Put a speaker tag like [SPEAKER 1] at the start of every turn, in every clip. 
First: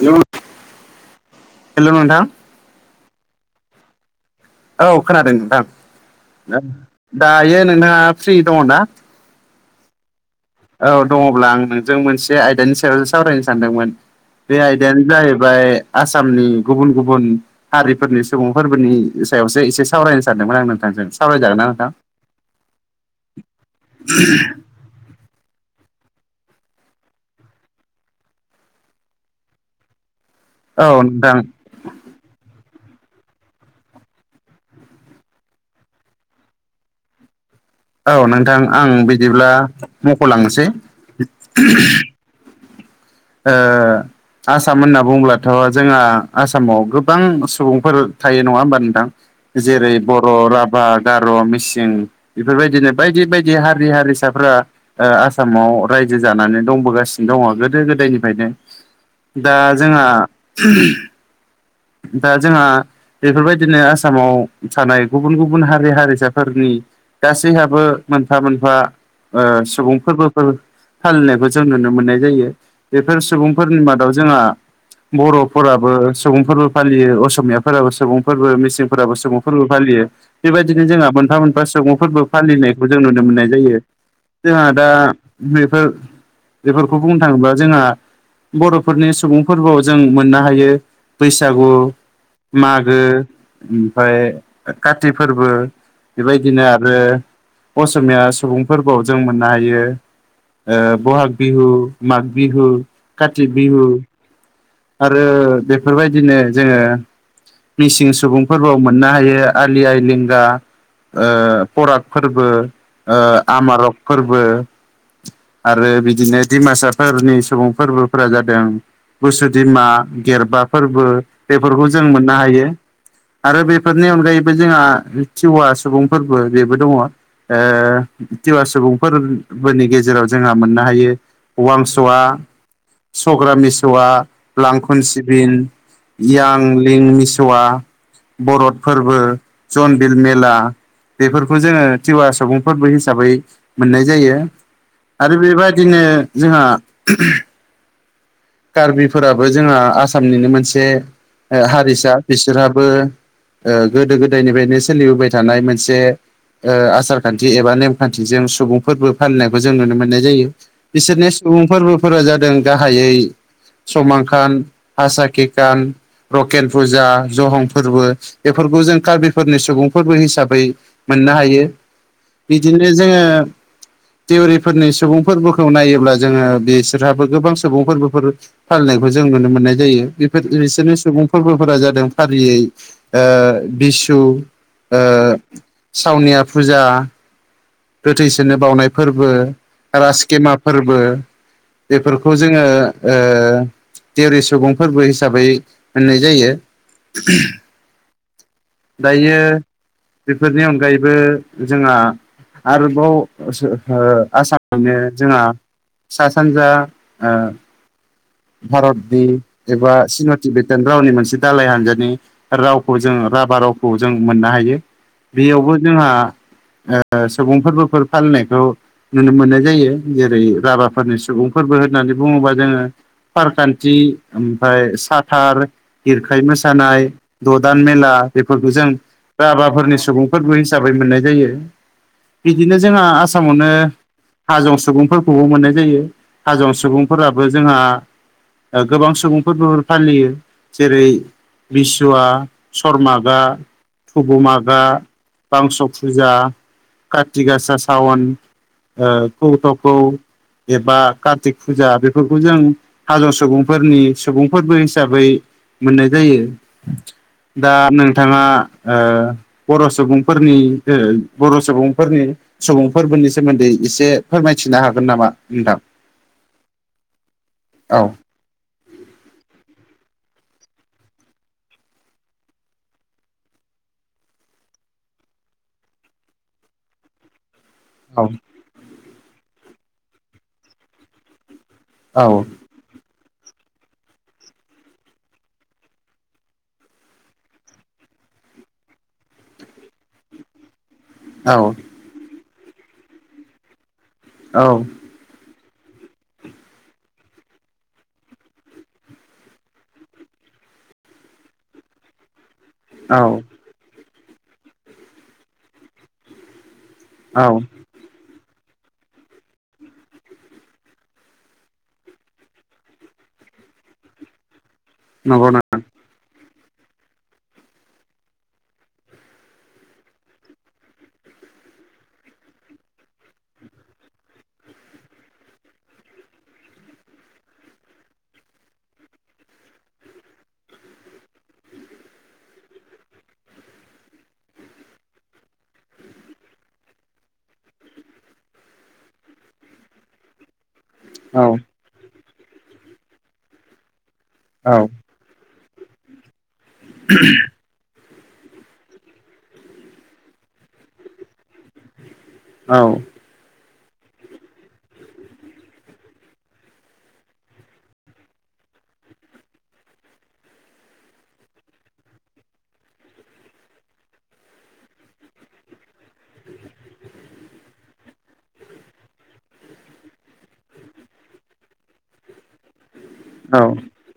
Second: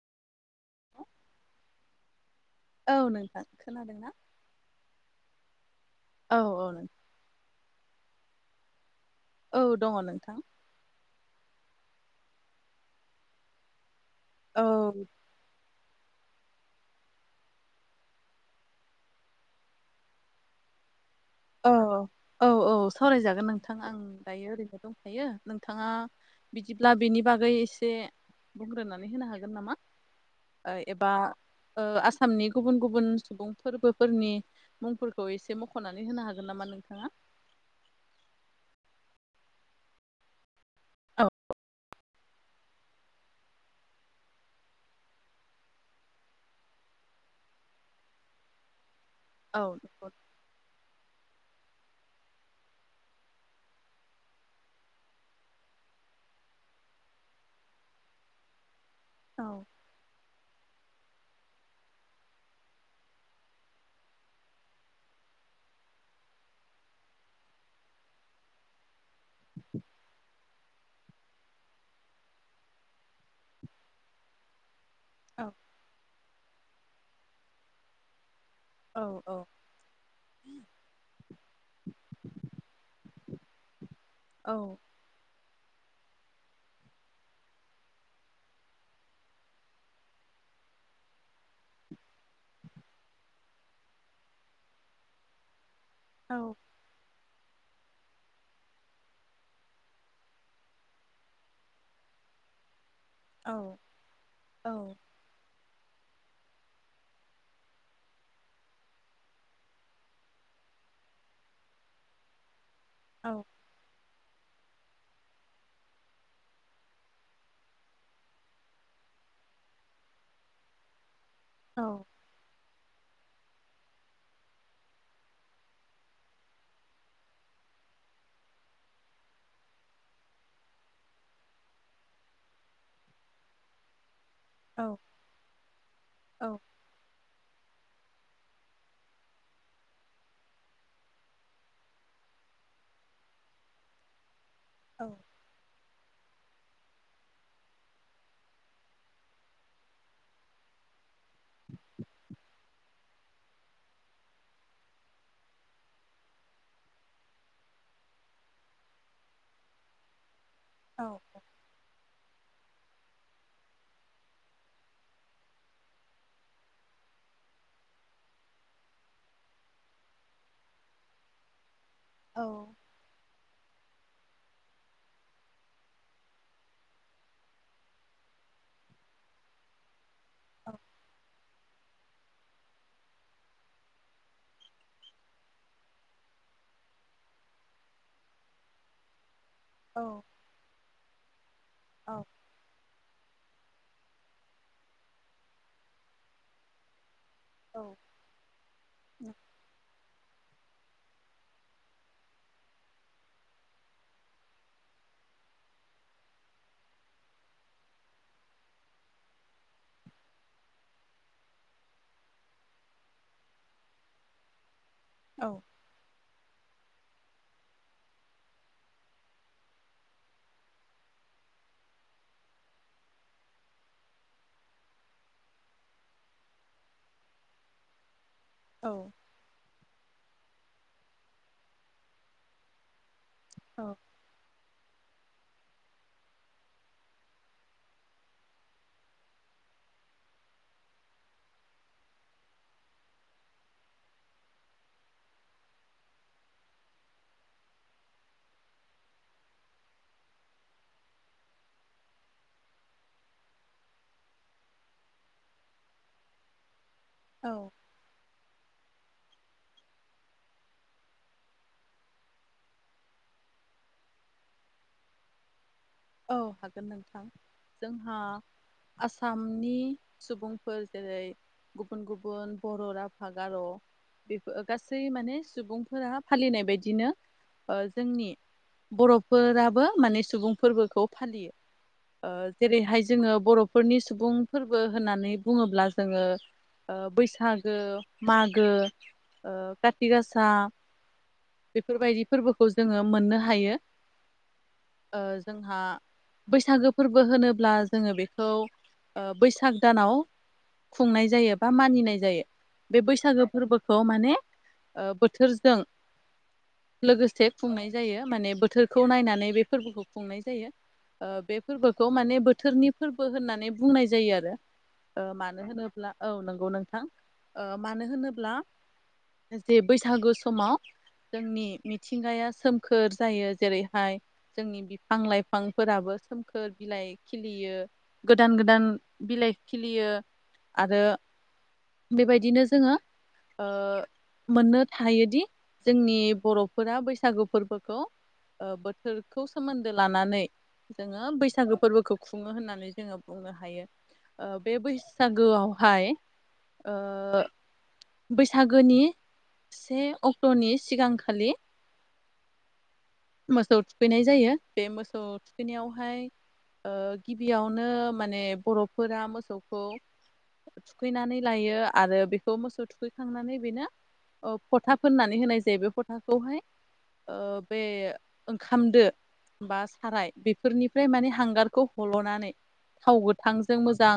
[SPEAKER 1] Hello नों
[SPEAKER 2] [inaudible] औ नोंथां खोनादों ना
[SPEAKER 1] औ खोनादों नोंथां
[SPEAKER 2] औ नों
[SPEAKER 1] दायो नोंथाङा फ्रि दङ ना
[SPEAKER 2] औ दङ नोंथां
[SPEAKER 1] औ दङब्ला आं नोंजों मोनसे आयदानि सायाव सावरायनो सानदोंमोन बे
[SPEAKER 2] औ
[SPEAKER 1] आयदायानो जाहैबाय आसामनि गुबुन गुबुन हारिफोरनि सुबुंफोरबोनि सायावसो एसे सावरायनो सानदोंमोन आं नोंथांजों सावरायजागोन ना नोंथां
[SPEAKER 2] औ-औ-औ सावरायजागोन नोंथां आं दायो ओरैनो दंखायो नोंथाङा बिदिब्ला बेनि बागै एसे बुंग्रोनानै होनो हागोन नामा
[SPEAKER 1] औ
[SPEAKER 2] एबा
[SPEAKER 1] नोंथां
[SPEAKER 2] आसामनि गुबुन गुबुन सुबुं फोरबोफोरनि मुंफोरखौ एसे मख'नानै होनो हागोन नामा नोंथाङा
[SPEAKER 1] औ नोंथां आं बिदिब्ला मख'लांनोसै
[SPEAKER 2] औ
[SPEAKER 1] ओ आसाम होनना बुङोब्लाथ' जोंहा आसामाव गोबां सुबुंफोर थायो नङा होमबा नोंथां जेरै
[SPEAKER 2] नंगौ
[SPEAKER 1] बर' राभा गार' मि [unintelligible] बेफोरबायदिनो बायदि बायदि हारि हारिसाफोरा आसामाव रायजो जानानै दंबोगासिनो दङ गोदो गोदायनिफ्रायनो
[SPEAKER 2] औ
[SPEAKER 1] दा जोंहा दा जोंहा बेफोरबायदिनो आसामाव थानाय गुबुन गुबुन हारि हारिसाफोरनि गासैहाबो मोनफा मोनफा सुबुंफोरबोफोर फालिनायखौ जों नुनो मोननाय जायो बेफोर सुबुंफोरनि मादाव जोंहा
[SPEAKER 2] औ
[SPEAKER 1] बर'फोराबो सुबुंफोरबो फालियो असमियाफोराबो सुबुं फोरबो
[SPEAKER 2] औ
[SPEAKER 1] मिसिंफोराबो सुबुं फोरबो फालियो बेबायदिनो जोंहा मोनफा मोनफा सुबुं फोरबो फालिनायखौ जों नुनो मोननाय जायो
[SPEAKER 2] औ
[SPEAKER 1] जोंहा दा बेफो बेफोरखौ बुंनो थाङोबा जोंहा बर'फोरनि सुबुंफोरबोआव जों मोननो हायो बैसा बैसागु मागो ओमफाय काति फोरबो
[SPEAKER 2] औ
[SPEAKER 1] बेबायदिनो आरो असमिया सुबुंफोरबोआव जों मोननो हायो ओ बहाग बिहु माग बिहु काति
[SPEAKER 2] औ
[SPEAKER 1] बिहु
[SPEAKER 2] औ
[SPEAKER 1] आरो बेफोरबायदिनो जोङो मिसिं सुबुंफोरबो मोननो हायो आलि आइ लिंगा ओ फराग फोरबो ओ आमारक फोरबो आरो बिदिनो दिमासाफोरनि सुबुं फोरबोफोरा जादों बुसुदिमा गेरबा फोरबो बेफोरखौ जों मोननो हायो आरो बेफोरनि अनगायैबो जोंहा टिवा सुबुं फोरबो बेबो दङ ओ टिवा सुबुं फोरबोनि गेजेराव जोंहा मोननो हायो ववांस'आ सग्राम मिस'आ
[SPEAKER 2] औ
[SPEAKER 1] लांखन सिबिन यां लिं मिस'वा बरत फोरबो जनबिल मेला बेफोरखौ जोङो टिवा सुबुं फोरबो हिसाबै मोननाय जायो आरो बेबादिनो जोंहा कार्बिफोराबो जोंहा आसामनिनो मोनसे ओ हारिसा बिसोरहाबो ओ गोदो गोदायनिफ्रायनो सोलिबोबाय थानाय मोनसे ओ आसारखान्थि एबा नेमखान्थिजों सुबुं फोरबो फालिनायखौ जों नुनो मोननाय जायो बिसोरनि सुबुं फोरबोफोरा जादों गाहायै समांखान हासाखिखान रकेन फुजा जहं फोरबो बेफोरखौ जों कार्बिफोरनि सुबुं फोरबो हिसाबै मोननो हायो
[SPEAKER 2] औ
[SPEAKER 1] बिदिनो जोङो दिउरिफोरनि सुबुं फोरबोखौ नायोब्ला जोङो बिसोरहाबो गोबां सुबुं फोरबोफोर फालिनायखौ जों नुनो मोननाय जायो बेफोर बिसोरनि सुबुं फोरबोफोरा जादों फारियै ओ बिसु ओ सावनिया फुजा गोथैसोनो बाउनाय फोरबो
[SPEAKER 2] औ
[SPEAKER 1] राजकेमा फोरबो
[SPEAKER 2] औ
[SPEAKER 1] बेफोरखौ जोङो ओ देवरि सुबुं फोरबो हिसाबै होननाय जायो [unintelligible]
[SPEAKER 2] औ
[SPEAKER 1] दायो बेफोरनि अनगायैबो जोङा आरोबाव ओ आसामावनो जोङा सा सानजा ओ भारतनि एबा चिन' टिबेटान रावनि मोनसे दालाय हानजानि रावखौ जोङो राभा रावखौ जों मोननो हायो
[SPEAKER 2] औ
[SPEAKER 1] बेयावबो जोंहा ओ सुबुं फोरबोफोर फालिनायखौ नुनो मोननाय जायो जेरै राभाफोरनि सुबुं फोरबो होननानै बुङोबा जोङो फारखान्थि ओमफेय साथार गिरखाय मोसानाय ददान मेला बेफोरखौ जों
[SPEAKER 2] औ
[SPEAKER 1] राबाफोरनि सुबुंफोरखौ हिसाबै मोननाय जायो बिदिनो जों जोंहा आसामावनो
[SPEAKER 2] औ
[SPEAKER 1] हाजं सुबुंफोर खौबो मोननाय जायो हाजं सुबुंफोराबो जोंहा गोबां सुबुंफोरबो फालियो जेरै बिसुवा सरर्मागा थुबु मागा बांस' फुजा काति गासा सावन ओ कौथ'खौ एबा कारतिक फुजा बेफोरखौ जों हाजं सुबुंफोरनि सुबुं फोरबो हिसाबै मोननाय जायो
[SPEAKER 2] औ
[SPEAKER 1] दा नोंथाङा ओ बर' सुबुंफोरनि बर' सुबुंफोरनि सुबुं फोरबोनि सोमोन्दै एसे फोरमायथिनो हागोन नामा नोंथां
[SPEAKER 2] औ हागोन नोंथां
[SPEAKER 1] औ
[SPEAKER 2] जोंहा आसामनि सुबुंफोर जेरै गुबुन गुबुन बर' राभा गार' बेफोर गासै माने सुबुंफोरा फालिनाय बायदिनो
[SPEAKER 1] औ
[SPEAKER 2] जोंनि बर'फोराबो माने सुबुं फोरबोखौ
[SPEAKER 1] औ
[SPEAKER 2] फालियो जेरैहाय जोङो बर'फोरनि सुबुं फोरबो होननानै बुङोब्ला जोङो बैसागो मागो काति गासा
[SPEAKER 1] औ
[SPEAKER 2] बेफोरबायदि फोरबोखौ जोङो मोननो हायो
[SPEAKER 1] औ
[SPEAKER 2] ओ जोंहा बैसागो फोरबो होनोब्ला जोङो बेखौ बैसाग दानाव खुंनाय जायो बा मानिनाय जायो बे बैसागो फोरबोखौ माने बोथोरजों
[SPEAKER 1] औ
[SPEAKER 2] लोगोसे खुंनाय जायो माने बोथोरखौ नायनानै बे फोरबोखौ खुंनाय जायो बे फोरबोखौ माने बोथोरनि फोरबो होननानै बुंनाय जायो आरो
[SPEAKER 1] नंगौ नों
[SPEAKER 2] मानो होनोब्ला औ नंगौ नोंथां मानो होनोब्ला जे बैसागो समाव जोंनि मिथिंगाया सोमखोर जायो जेरैहाय जोंनि फां लाइफांफोराबो सोमखोर बिलाइ खिलियो गोदान गोदान बिलाइ खिलियो आरो बेबायदिनो जोङो मोननो थायोदि जोंनि बर'फोरा बैसागु फोरबोखौ बोथोरखौ सोमोन्दो लानानै जोङो
[SPEAKER 1] औ
[SPEAKER 2] बैसागो फोरबोखौ खुङो होननानै जोङो बुंनो हायो बे
[SPEAKER 1] औ
[SPEAKER 2] बैसागोआवहाय बैसागोनि से अक्ट'नि सिगांखालि
[SPEAKER 1] औ
[SPEAKER 2] मोसौ थुखैनाय जायो बे मोसौ थुखैनायावहाय गिबियावनो माने बर'फोरा मोसौखौ थुखैनानै लायो आरो बेखौ मोसौ थुखैखांनानै बेनो फथा फोननानै होनाय जायो बे फथाखौहाय ओ बे ओंखामदो बा साराय बेफोरनिफ्राय माने हांगारखौ हल'नानै थाव गोथांजों मोजां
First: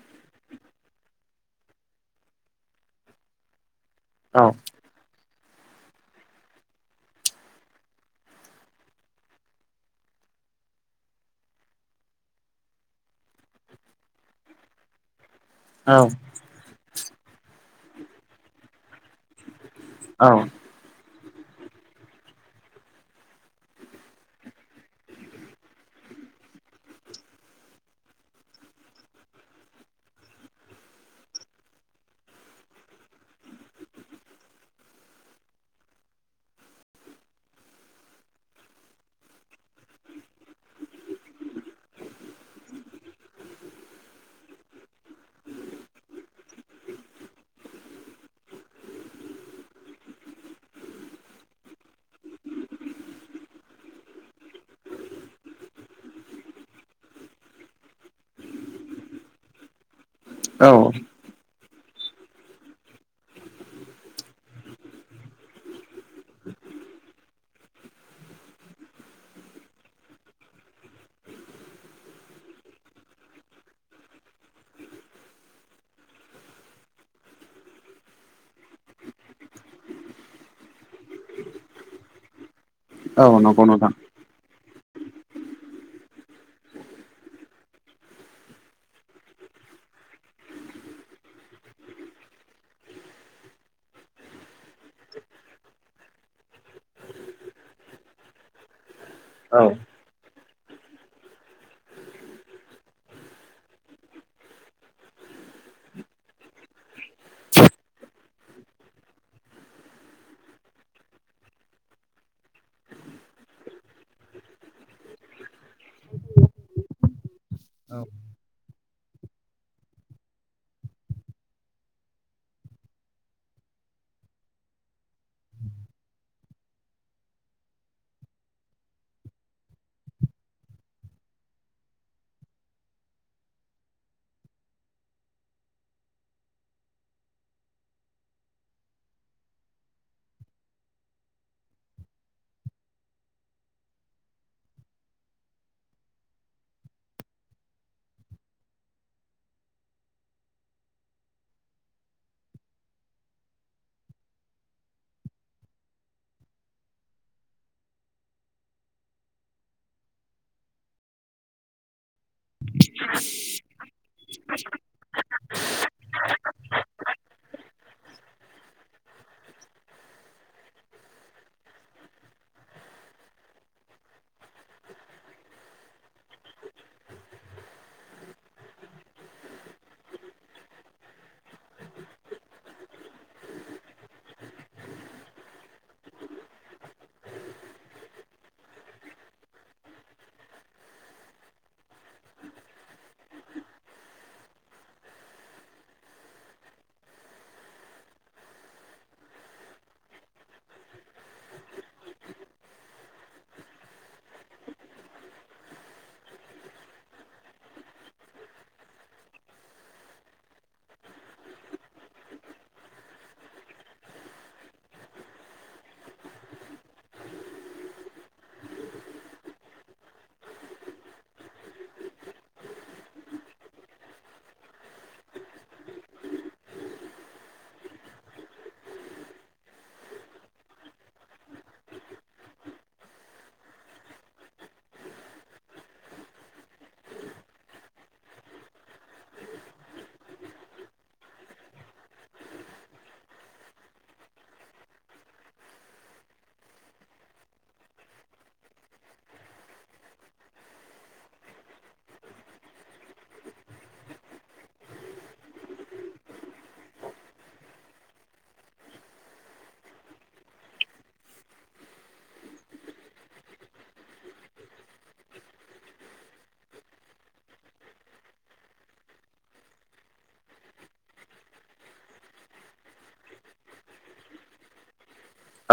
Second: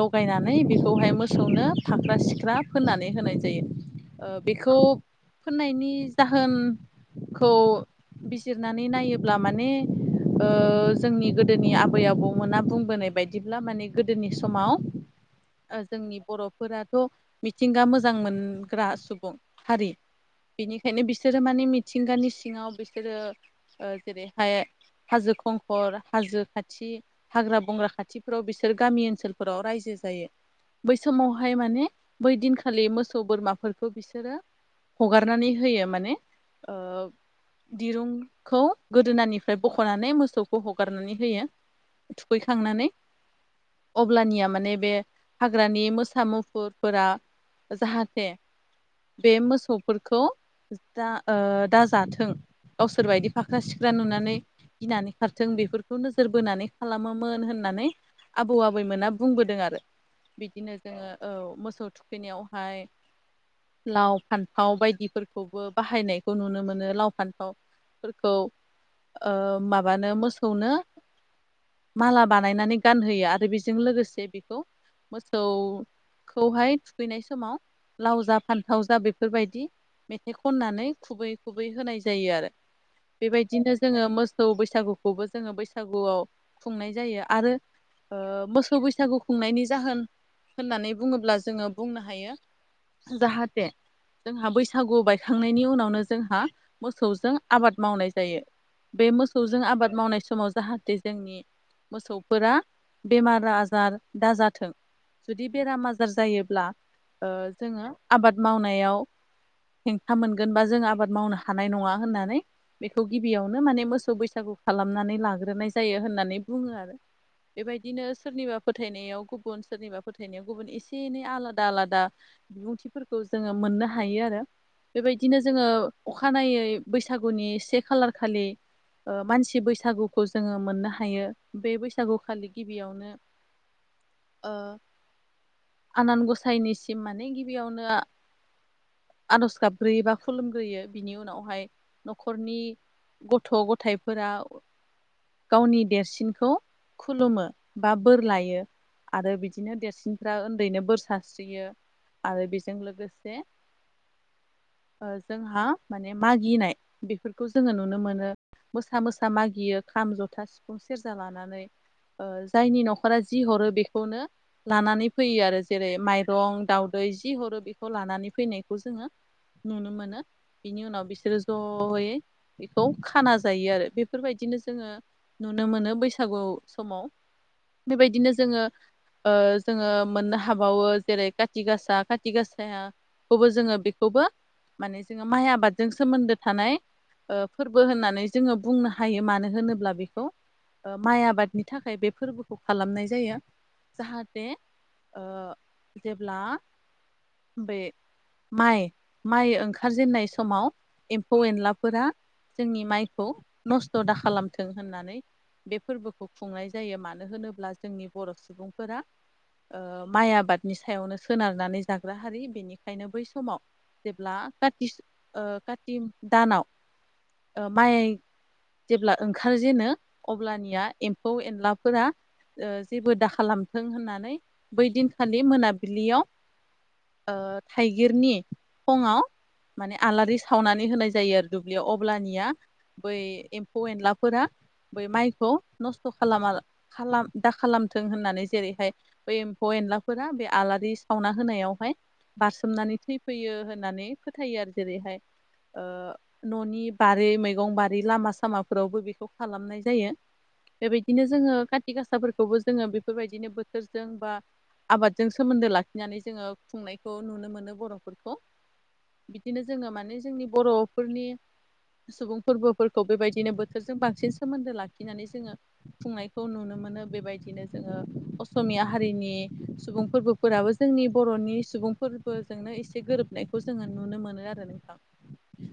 [SPEAKER 2] लगायनानै बेखौहाय मोसौनो फाख्रा सिख्रा फोननानै होनाय जायो ओ
[SPEAKER 1] औ
[SPEAKER 2] बेखौ फोननायनि जाहोनखौ बिजिरनानै नायोब्ला माने ओ जोंनि गोदोनि आबै आबौमोना बुंबोनाय बायदिब्ला माने गोदोनि समाव
[SPEAKER 1] [inaudible]
[SPEAKER 2] जोंनि बर'फोराथ' मिथिंगा मोजां मोनग्रा सुबुं हारि
[SPEAKER 1] औ
[SPEAKER 2] बिनिखायनो बिसोरो माने मिथिंगानि सिङाव बिसोरो ओ जेरैहाय हाजो खंखर हाजो खाथि हाग्रा बंग्रा खाथिफोराव बिसोर गामि ओनसोलफोराव रायजो जायो बै समावहाय माने बै दिनखालि मोसौ बोरमाफोरखौ बिसोरो हगारनानै होयो माने ओ दिरुंखौ गोदोनानिफ्राय बख'नानै मोसौखौ हगारनानै होयो थुखैखांनानै अब्लानिया माने बे हाग्रानि मोसा मुफुरफोरा जाहाथे बे मोसौफोरखौ दा दाजाथों गावसोरबायदि फा [unintelligible] नोजोर बोनानै खालामोमोन होननानै आबौ आबैमोना बुंबोदों आरो बिदिनो जोङो औ मोसौ थुखैनायावहाय लाव फान्थाव बायदिफोरखौबो बाहायनायखौ नुनो मोनो लाव फान्थाव फोरखौ माबानो मोसौनो माला बानायनानै गानहोयो आरो बेजों लोगोसे बेखौ मोसौ खौहाय थुखैनाय समाव लाव जा फानथाव जा बेफोरबायदि मेथाइ खननानै खुबै खुबै होनाय जायो आरो
[SPEAKER 1] नंगौ
[SPEAKER 2] बेबायदिनो
[SPEAKER 1] नोंथां
[SPEAKER 2] जोङो मोसौ बैसागुखौबो जोङो बैसागुआव खुंनाय जायो आरो ओ मोसौ बैसागु खुंनायनि जाहोन होननानै बुङोब्ला जोङो बुंनो हायो जाहाथे जोंहा बैसागु बायखांनायनि उनावनो जोंहा मोसौजों आबाद मावनाय जायो बे मोसौजों
[SPEAKER 1] औ
[SPEAKER 2] आबाद मावनाय समाव जाहाथे जोंनि मोसौफोरा बेमार आजार दाजाथों जुदि बेराम आजार जायोब्ला ओ जोङो आबाद मावनायाव हेंथा मोनगोन बा जों आबाद मावनो हानाय नङा होननानै बेखौ गिबियावनो माने मोसौ बैसागु खालामनानै लाग्रोनाय जायो होननानै बुङो आरो बेबायदिनो सोरनिबा फोथायनायाव गुबुन सोरनिबा फोथायनायाव गुबुन एसे एनै आलादा आलादा बिबुंथिफोरखौ जोङो मोननो हायो आरो बेबायदिनो जोङो अखानायै बै सागुनि से खालार खालि मानसि बैसागुखौ जोङो मोननो हायो बे बैसागुखालि गिबियावनो ओ आनान गसाइनिसिम माने गिबियावनो आर'ज गाबग्रोयो बा खुलुमग्रोयो बिनि उनावहाय न'खरनि गथ' गथाइफोरा गावनि देरसिनखौ खुलुमो बा बोर लायो आरो बिदिनो देरसिनफ्रा उन्दैनो बोर सारस्रियो आरो बेजों लोगोसे ओ जोंहा माने मागिनाय बेफोरखौ जोङो नुनो मोनो मोसा मोसा मागियो खाम जथा सिफुं सेरजा लानानै जायनि न'खरा जि हरो बेखौनो लानानै फैयो आरो जेरै माइरं दावदै जि हरो बेखौ लानानै फैनायखौ जोङो नुनो मोनो बिनि उनाव बिसोरो ज' जयै बेखौ खाना जायो आरो बेफोरबायदिनो जोङो नुनो मोनो बैसागु समाव बेबायदिनो जोङो ओ जोङो मोननो हाबावो जेरै काथि गासा काथि गाासाया खौबो जोङो बेखौबो माने जोङो माइ आबादजों सोमोनदो थानाय ओ फोरबो होननानै जोङो बुंनो हायो मानो होनोब्ला बेखौ माइ आबादनि थाखाय बे फोरबोखौ खालामनाय जायो जाहाथे ओ जेब्ला बे माइ माइ ओंखारजेनाय समाव एमफौ एनलाफोरा जोंनि माइखौ नसथ' दा खालामथों होननानै बे फोरबोखौ खुंनाय जायो मानो होनोब्ला जोंनि बर' सुबुंफोरा माइ आबादनि सायावनो सोनारनानै जाग्रा हारि बेनिखायनो बै समाव जेब्ला काति ओ काति दानाव ओ माइ जेब्ला ओंखारजेनो अब्लानिया एमफौ एनलाफोरा ओ जेबो दाखा खालामथों होननानै बै दिनखालि मोनाबिलियाव ओ थाइगिरनि खङाव माने आलारि सावनानै होनाय जायो आरो दुब्लियाव अब्लानिया बै एमफौ एनलाफोरा बै माइखौ नसथ' खालामा खालाम दा खालामथों होननानै जेरैहाय बै एमफौ एनलाफोरा बे आलारि सावना होनायावहाय बारसोमनानै थैफैयो होननानै फोथायो आरो जेरैहाय न'नि बारि मैगं बारि लामा सामाफोरावबो बेखौ खालामनाय जायो बेबायदिनो जोङो खाति गासाफोरखौबो जोङो बेफोरबायदिनो बोथोरजों बा आबादजों सोमोनदो लाखिनानै जोङो खुंनायखौ नुनो मोनो बर'फोरखौ बिदिनो जोङो माने जोंनि बर'फोरनि सुबुं फोरबोफोरखौ बेबायदिनो बोथोरजों बांसिन सोमोनदो लाखिनानै जोङो खुंनायखौ नुनो मोनो मोनो बेबायदिनो जोङो असमिया हारिनि सुबुं फोरबोफोराबो जोंनि बर'नि सुबुं फोरबोजोंबो एसे गोरोबनायखौ जोङो नुनो मोनो आरो नोंथां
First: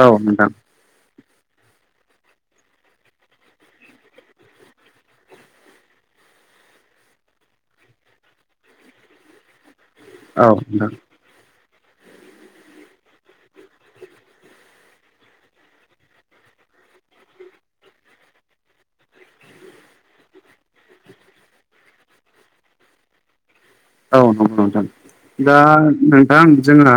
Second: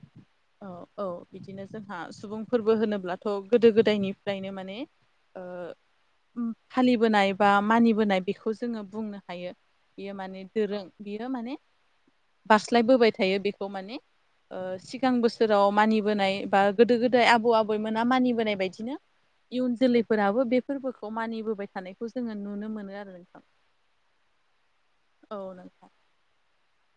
[SPEAKER 1] औ नोंथां
[SPEAKER 2] औ औ बिदिनो जोंहा सुबुंफोरबो होनोब्लाथ' गोदो गोदायनिफ्रायनो माने ओ फालिबोनाय बा मानिबोनाय बेखौ जोङो बुंनो हायो। बियो माने दोरों
[SPEAKER 1] औ
[SPEAKER 2] बियो माने बास्लायबोबाय थायो बेखौ माने ओ सिगां बोसोराव मानिबोनाय बा गोदो गोदाय आबौ आबैमोना मानिबोनाय बायदिनो इयुन जोलैफोराबो बे फोरबोखौ मानिबोबाय थानायखौ जोङो नुनो मोनो आरो नोंथां।
[SPEAKER 1] औ नंगौ नोंथां
[SPEAKER 2] औ
[SPEAKER 1] दा
[SPEAKER 2] नोंथां
[SPEAKER 1] नोंथां जोंहा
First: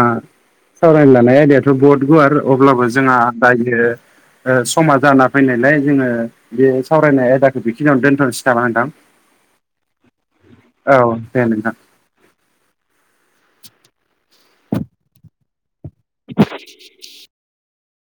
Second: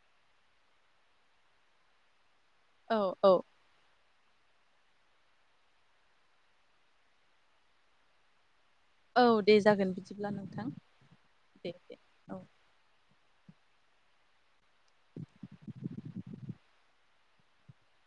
[SPEAKER 1] सावरायनो लानाय आयदायाथ' बहुद गुवार अब्लाबो
[SPEAKER 2] औ
[SPEAKER 1] जोंहा
[SPEAKER 2] औ
[SPEAKER 1] दायो ओ समा जाना फैनायलाय जोङो बे सावरायनाय आयदाखौ बेखिनियावनो दोनथ'नोसै। नामा नोंथां
[SPEAKER 2] औ दे जागोन बिदिब्ला नोंथां
[SPEAKER 1] औ नोंथां
[SPEAKER 2] दे दे औ
[SPEAKER 1] [inaudible]